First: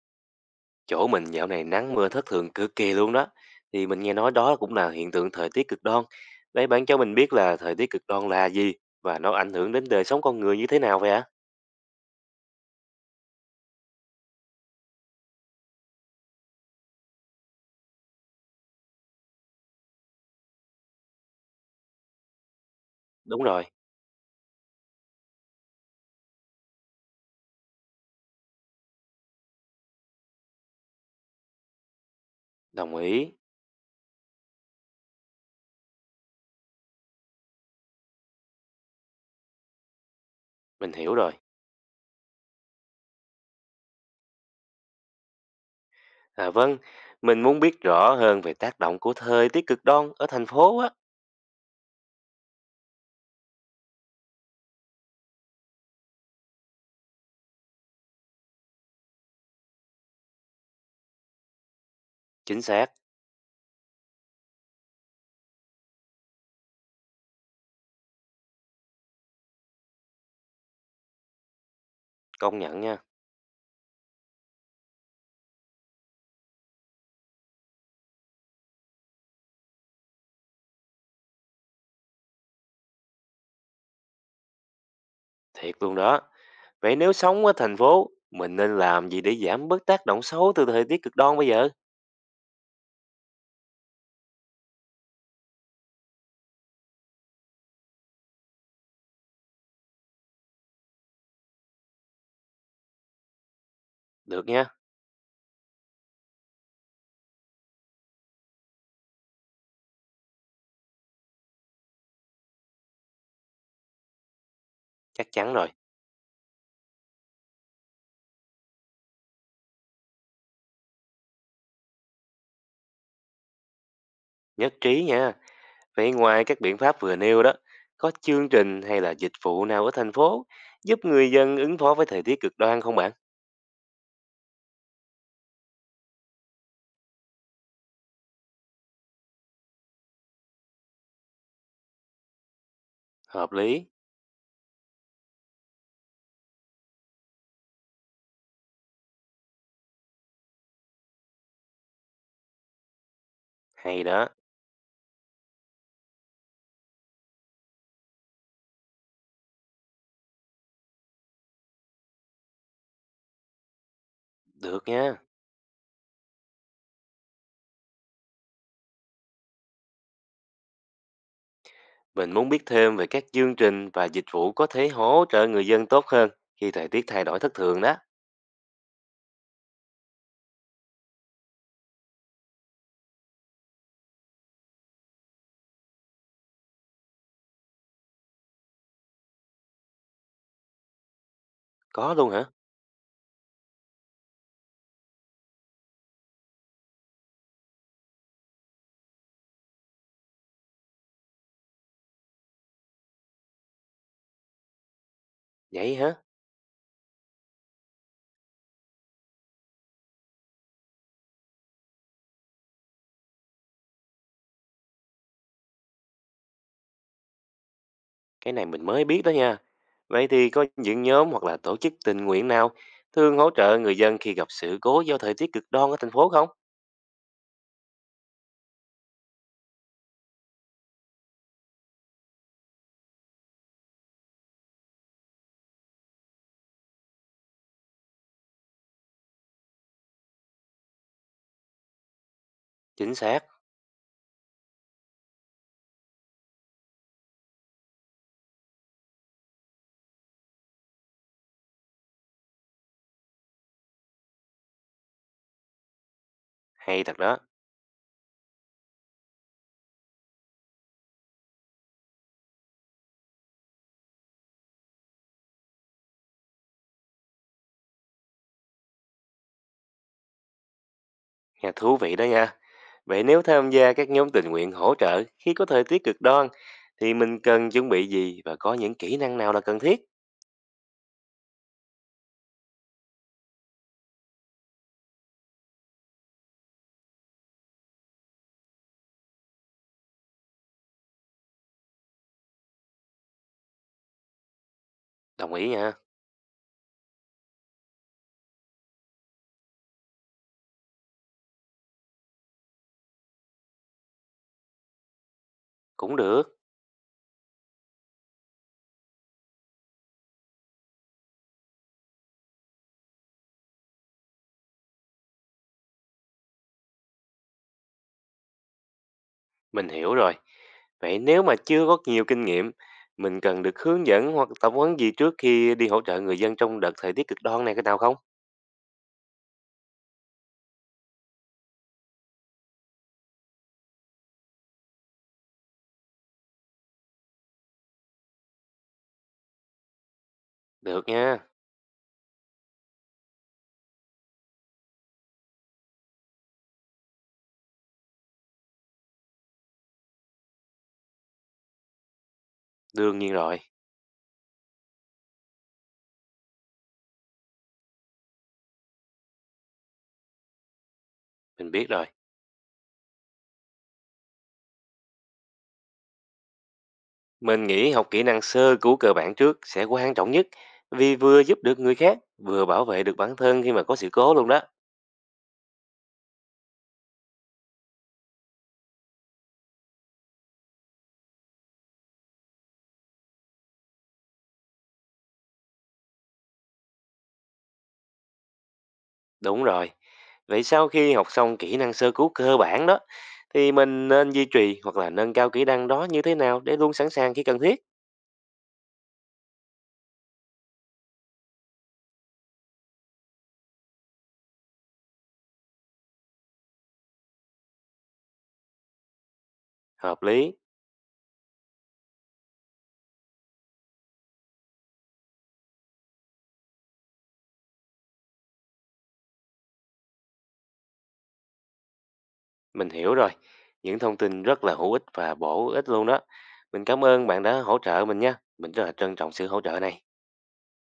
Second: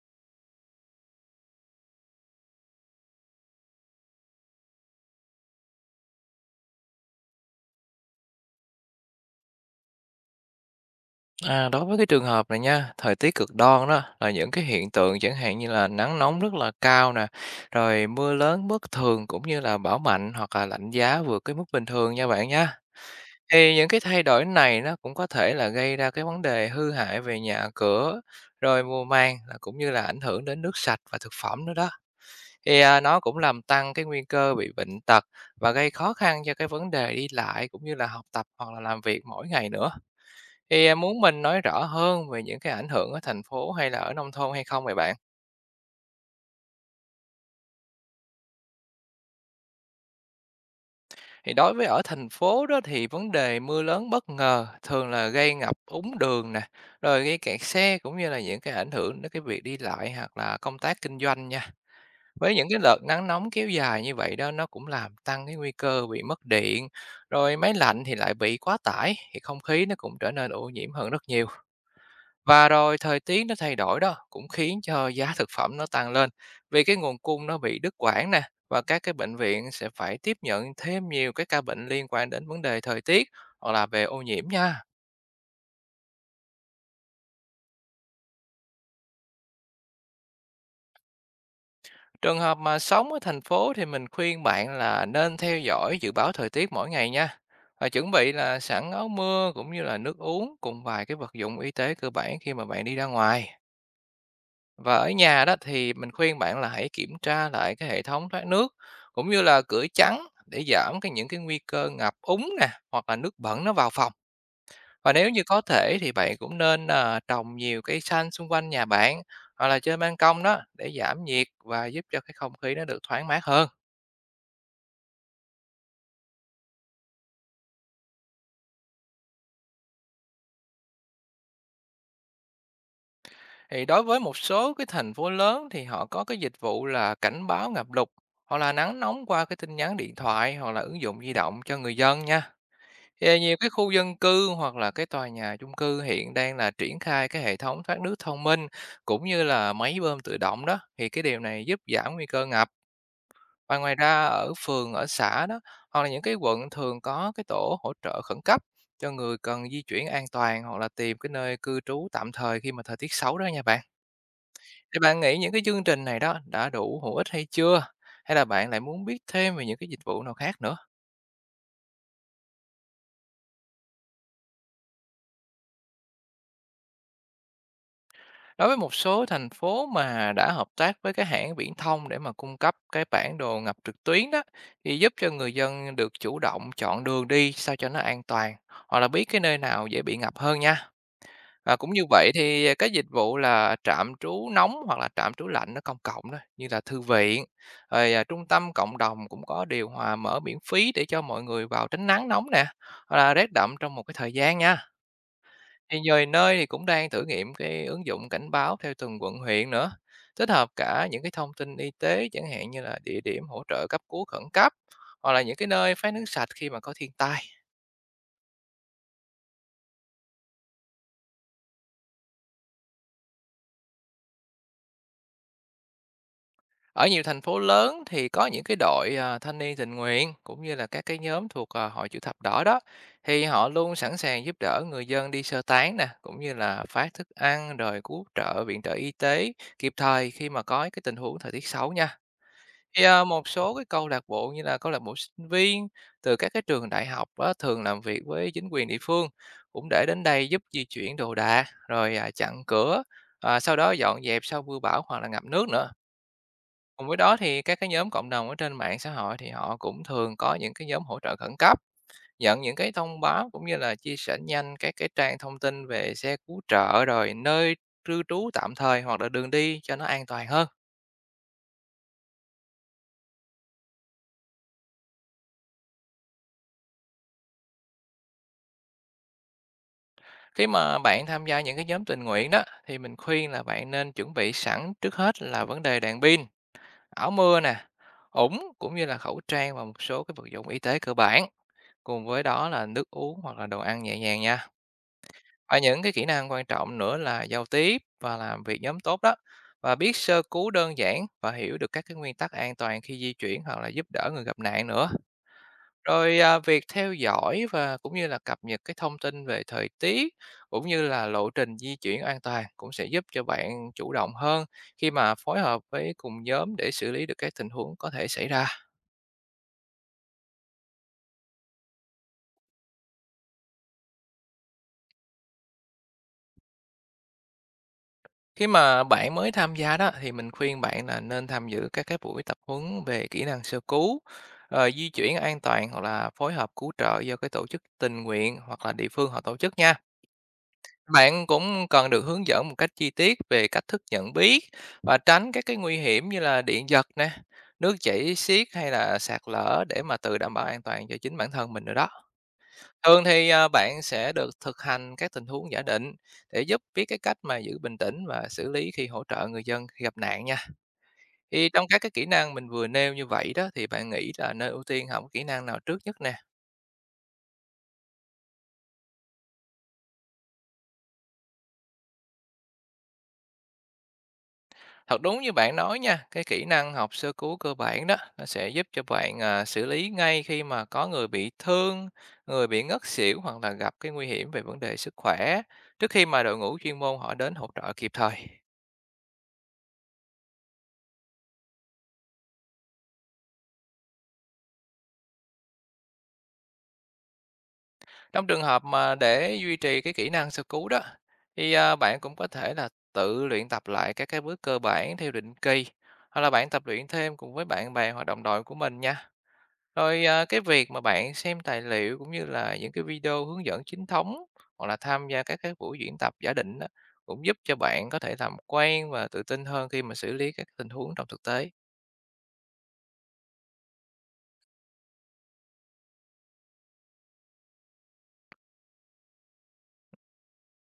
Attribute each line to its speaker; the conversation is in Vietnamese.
Speaker 1: Chỗ mình dạo này nắng mưa thất thường cực kỳ luôn đó. Thì mình nghe nói đó cũng là hiện tượng thời tiết cực đoan. Đấy bạn cho mình biết là thời tiết cực đoan là gì và nó ảnh hưởng đến đời sống con người như thế nào vậy ạ?
Speaker 2: Đối với cái trường hợp này nha, thời tiết cực đoan đó là những cái hiện tượng chẳng hạn như là nắng nóng rất là cao nè, rồi mưa lớn bất thường cũng như là bão mạnh hoặc là lạnh giá vượt cái mức bình thường nha bạn nha.
Speaker 1: Đúng rồi,
Speaker 2: Thì những cái thay đổi này nó cũng có thể là gây ra cái vấn đề hư hại về nhà cửa, rồi mùa màng là cũng như là ảnh hưởng đến nước sạch và thực phẩm nữa đó. Thì
Speaker 1: đồng
Speaker 2: nó
Speaker 1: ý,
Speaker 2: cũng làm tăng cái nguy cơ bị bệnh tật và gây khó khăn cho cái vấn đề đi lại cũng như là học tập hoặc là làm việc mỗi ngày nữa. Thì,
Speaker 1: mình
Speaker 2: à,
Speaker 1: hiểu
Speaker 2: muốn
Speaker 1: rồi.
Speaker 2: mình nói rõ hơn về những cái ảnh hưởng ở thành phố hay là ở nông thôn hay không vậy bạn?
Speaker 1: À vâng, mình muốn biết rõ hơn về tác động của thời tiết cực đoan ở thành phố á.
Speaker 2: Thì đối với ở thành phố đó thì vấn đề mưa lớn bất ngờ thường là gây ngập úng đường nè, rồi gây kẹt xe cũng như là những cái ảnh hưởng đến cái việc đi lại hoặc là công tác kinh doanh nha. Với
Speaker 1: Chính
Speaker 2: những cái
Speaker 1: xác,
Speaker 2: đợt nắng nóng kéo dài như vậy đó, nó cũng làm tăng cái nguy cơ bị mất điện, rồi máy lạnh thì lại bị quá tải, thì không khí nó cũng trở nên ô nhiễm hơn rất nhiều.
Speaker 1: công
Speaker 2: Và
Speaker 1: nhận nha,
Speaker 2: rồi thời tiết nó thay đổi đó cũng khiến cho giá thực phẩm nó tăng lên vì cái nguồn cung nó bị đứt quãng nè, và các cái bệnh viện sẽ phải tiếp nhận thêm nhiều cái ca bệnh liên quan đến vấn đề thời tiết hoặc là về ô nhiễm nha.
Speaker 1: thiệt luôn đó. Vậy nếu sống ở thành phố, mình nên làm gì để giảm bớt tác động xấu từ thời tiết cực đoan bây giờ?
Speaker 2: Trường hợp mà sống ở thành phố thì mình khuyên bạn là nên theo dõi dự báo thời tiết mỗi ngày nha. Và chuẩn bị là sẵn áo mưa cũng như là nước uống cùng vài cái vật dụng y tế cơ bản khi mà bạn đi ra ngoài.
Speaker 1: Được nha,
Speaker 2: Và ở nhà đó thì mình khuyên bạn là hãy kiểm tra lại cái hệ thống thoát nước, cũng như là cửa chắn để giảm cái những cái nguy cơ ngập úng nè, hoặc là nước bẩn nó vào phòng. Và
Speaker 1: chắc
Speaker 2: nếu như
Speaker 1: chắn
Speaker 2: có
Speaker 1: rồi,
Speaker 2: thể thì bạn cũng nên trồng nhiều cây xanh xung quanh nhà bạn, hoặc là trên ban công đó để giảm nhiệt và giúp cho cái không khí nó được thoáng mát hơn.
Speaker 1: nhất trí nha. Vậy ngoài các biện pháp vừa nêu đó, có chương trình hay là dịch vụ nào ở thành phố giúp người dân ứng phó với thời tiết cực đoan không bạn?
Speaker 2: Thì đối với một số cái thành phố lớn thì họ có cái dịch vụ là cảnh báo ngập lụt hoặc là nắng nóng qua cái tin nhắn điện thoại hoặc là ứng dụng di động cho người dân nha. Thì
Speaker 1: Hợp
Speaker 2: nhiều cái
Speaker 1: lý.
Speaker 2: khu dân cư hoặc là cái tòa nhà chung cư hiện đang là triển khai cái hệ thống thoát nước thông minh, cũng như là máy bơm tự động đó, thì cái điều này giúp giảm nguy cơ ngập. Và ngoài
Speaker 1: Hay
Speaker 2: ra,
Speaker 1: đó,
Speaker 2: ở phường, ở xã đó hoặc là những cái quận thường có cái tổ hỗ trợ khẩn cấp cho người cần di chuyển an toàn hoặc là tìm cái nơi cư trú tạm thời khi mà thời tiết xấu đó nha bạn.
Speaker 1: được
Speaker 2: Thì
Speaker 1: nha.
Speaker 2: bạn nghĩ những cái chương trình này đó đã đủ hữu ích hay chưa? Hay là bạn lại muốn biết thêm về những cái dịch vụ nào khác nữa?
Speaker 1: Mình muốn biết thêm về các chương trình và dịch vụ có thể hỗ trợ người dân tốt hơn khi thời tiết thay đổi thất thường đó.
Speaker 2: Đối với một số thành phố mà đã hợp tác với cái hãng viễn thông để mà cung cấp cái bản đồ ngập trực tuyến đó, thì giúp cho người dân được chủ động chọn đường đi sao cho nó an toàn, hoặc là biết cái nơi nào dễ bị ngập hơn nha. Và cũng như
Speaker 1: Có luôn
Speaker 2: vậy,
Speaker 1: hả?
Speaker 2: thì cái dịch vụ là trạm trú nóng hoặc là trạm trú lạnh ở công cộng đó, như là thư viện, rồi trung tâm cộng đồng cũng có điều hòa mở miễn phí để cho mọi người vào tránh nắng nóng nè, hoặc là rét đậm trong một cái thời gian nha.
Speaker 1: Vậy
Speaker 2: Thì
Speaker 1: hả?
Speaker 2: nhiều nơi thì cũng đang thử nghiệm cái ứng dụng cảnh báo theo từng quận huyện nữa, tích hợp cả những cái thông tin y tế chẳng hạn như là địa điểm hỗ trợ cấp cứu khẩn cấp, hoặc là những cái nơi phát nước sạch khi mà có thiên tai.
Speaker 1: Cái này mình mới biết đó nha. Vậy thì có những nhóm hoặc là tổ chức tình nguyện nào thường hỗ trợ người dân khi gặp sự cố do thời tiết cực đoan ở thành phố không?
Speaker 2: Ở nhiều thành phố lớn thì có những cái đội thanh niên tình nguyện, cũng như là các cái nhóm thuộc hội chữ thập đỏ đó, thì họ luôn sẵn sàng giúp đỡ người dân đi sơ tán nè, cũng như là phát thức ăn, rồi cứu trợ, viện trợ y tế kịp thời khi mà có cái tình huống thời tiết xấu nha. Thì,
Speaker 1: Chính
Speaker 2: ờ,
Speaker 1: xác,
Speaker 2: một số cái câu lạc bộ như là câu lạc bộ sinh viên từ các cái trường đại học á, thường làm việc với chính quyền địa phương cũng để đến đây giúp di chuyển đồ đạc, rồi, chặn cửa, sau đó dọn dẹp sau mưa bão hoặc là ngập nước nữa.
Speaker 1: hay
Speaker 2: Cùng
Speaker 1: thật
Speaker 2: với
Speaker 1: đó.
Speaker 2: đó thì các cái nhóm cộng đồng ở trên mạng xã hội thì họ cũng thường có những cái nhóm hỗ trợ khẩn cấp, nhận những cái thông báo cũng như là chia sẻ nhanh các cái trang thông tin về xe cứu trợ, rồi nơi cư trú tạm thời hoặc là đường đi cho nó an toàn hơn.
Speaker 1: Nghe thú vị đó nha. Vậy nếu tham gia các nhóm tình nguyện hỗ trợ khi có thời tiết cực đoan thì mình cần chuẩn bị gì và có những kỹ năng nào là cần thiết?
Speaker 2: Khi mà bạn tham gia những cái nhóm tình nguyện đó thì mình khuyên là bạn nên chuẩn bị sẵn, trước hết là vấn đề đèn pin, áo mưa nè, ủng cũng như là khẩu trang và một số cái vật dụng y tế cơ bản. Cùng với đó là nước uống hoặc là đồ ăn nhẹ nhàng nha.
Speaker 1: Đồng ý
Speaker 2: Và
Speaker 1: nha,
Speaker 2: những cái kỹ năng quan trọng nữa là giao tiếp và làm việc nhóm tốt đó, và biết sơ cứu đơn giản, và hiểu được các cái nguyên tắc an toàn khi di chuyển hoặc là giúp đỡ người gặp nạn nữa.
Speaker 1: cũng
Speaker 2: Rồi,
Speaker 1: được,
Speaker 2: à, việc theo dõi và cũng như là cập nhật cái thông tin về thời tiết, cũng như là lộ trình di chuyển an toàn, cũng sẽ giúp cho bạn chủ động hơn khi mà phối hợp với cùng nhóm để xử lý được các tình huống có thể xảy ra.
Speaker 1: mình hiểu rồi. Vậy nếu mà chưa có nhiều kinh nghiệm, mình cần được hướng dẫn hoặc tập huấn gì trước khi đi hỗ trợ người dân trong đợt thời tiết cực đoan này cái nào không?
Speaker 2: Khi mà bạn mới tham gia đó thì mình khuyên bạn là nên tham dự các cái buổi tập huấn về kỹ năng sơ cứu, di chuyển an toàn, hoặc là phối hợp cứu trợ do cái tổ chức tình nguyện hoặc là địa phương họ tổ chức nha.
Speaker 1: Được nha,
Speaker 2: Bạn cũng cần được hướng dẫn một cách chi tiết về cách thức nhận biết và tránh các cái nguy hiểm như là điện giật nè, nước chảy xiết hay là sạt lở, để mà tự đảm bảo an toàn cho chính bản thân mình nữa đó.
Speaker 1: đương
Speaker 2: Thường
Speaker 1: nhiên
Speaker 2: thì
Speaker 1: rồi,
Speaker 2: bạn sẽ được thực hành các tình huống giả định để giúp biết cái cách mà giữ bình tĩnh và xử lý khi hỗ trợ người dân khi gặp nạn nha. Thì
Speaker 1: mình
Speaker 2: trong
Speaker 1: biết
Speaker 2: các
Speaker 1: rồi.
Speaker 2: cái kỹ năng mình vừa nêu như vậy đó, thì bạn nghĩ là nên ưu tiên học kỹ năng nào trước nhất nè?
Speaker 1: Mình nghĩ học kỹ năng sơ cứu cơ bản trước sẽ quan trọng nhất vì vừa giúp được người khác, vừa bảo vệ được bản thân khi mà có sự cố luôn đó.
Speaker 2: Thật đúng như bạn nói nha, cái kỹ năng học sơ cứu cơ bản đó nó sẽ giúp cho bạn xử lý ngay khi mà có người bị thương, người bị ngất xỉu, hoặc là gặp cái nguy hiểm về vấn đề sức khỏe trước khi mà đội ngũ chuyên môn họ đến hỗ trợ kịp thời.
Speaker 1: Đúng rồi. Vậy sau khi học xong kỹ năng sơ cứu cơ bản đó, thì mình nên duy trì hoặc là nâng cao kỹ năng đó như thế nào để luôn sẵn sàng khi cần thiết?
Speaker 2: Trong trường hợp mà để duy trì cái kỹ năng sơ cứu đó, thì bạn cũng có thể là tự luyện tập lại các cái bước cơ bản theo định kỳ, hoặc là bạn tập luyện thêm cùng với bạn bè hoặc đồng đội của mình nha.
Speaker 1: Hợp
Speaker 2: Rồi,
Speaker 1: lý,
Speaker 2: cái việc mà bạn xem tài liệu cũng như là những cái video hướng dẫn chính thống, hoặc là tham gia các cái buổi diễn tập giả định á, cũng giúp cho bạn có thể làm quen và tự tin hơn khi mà xử lý các tình huống trong thực tế.
Speaker 1: mình hiểu rồi. Những thông tin rất là hữu ích và bổ ích luôn đó. Mình cảm ơn bạn đã hỗ trợ mình nha. Mình rất là trân trọng sự hỗ trợ này.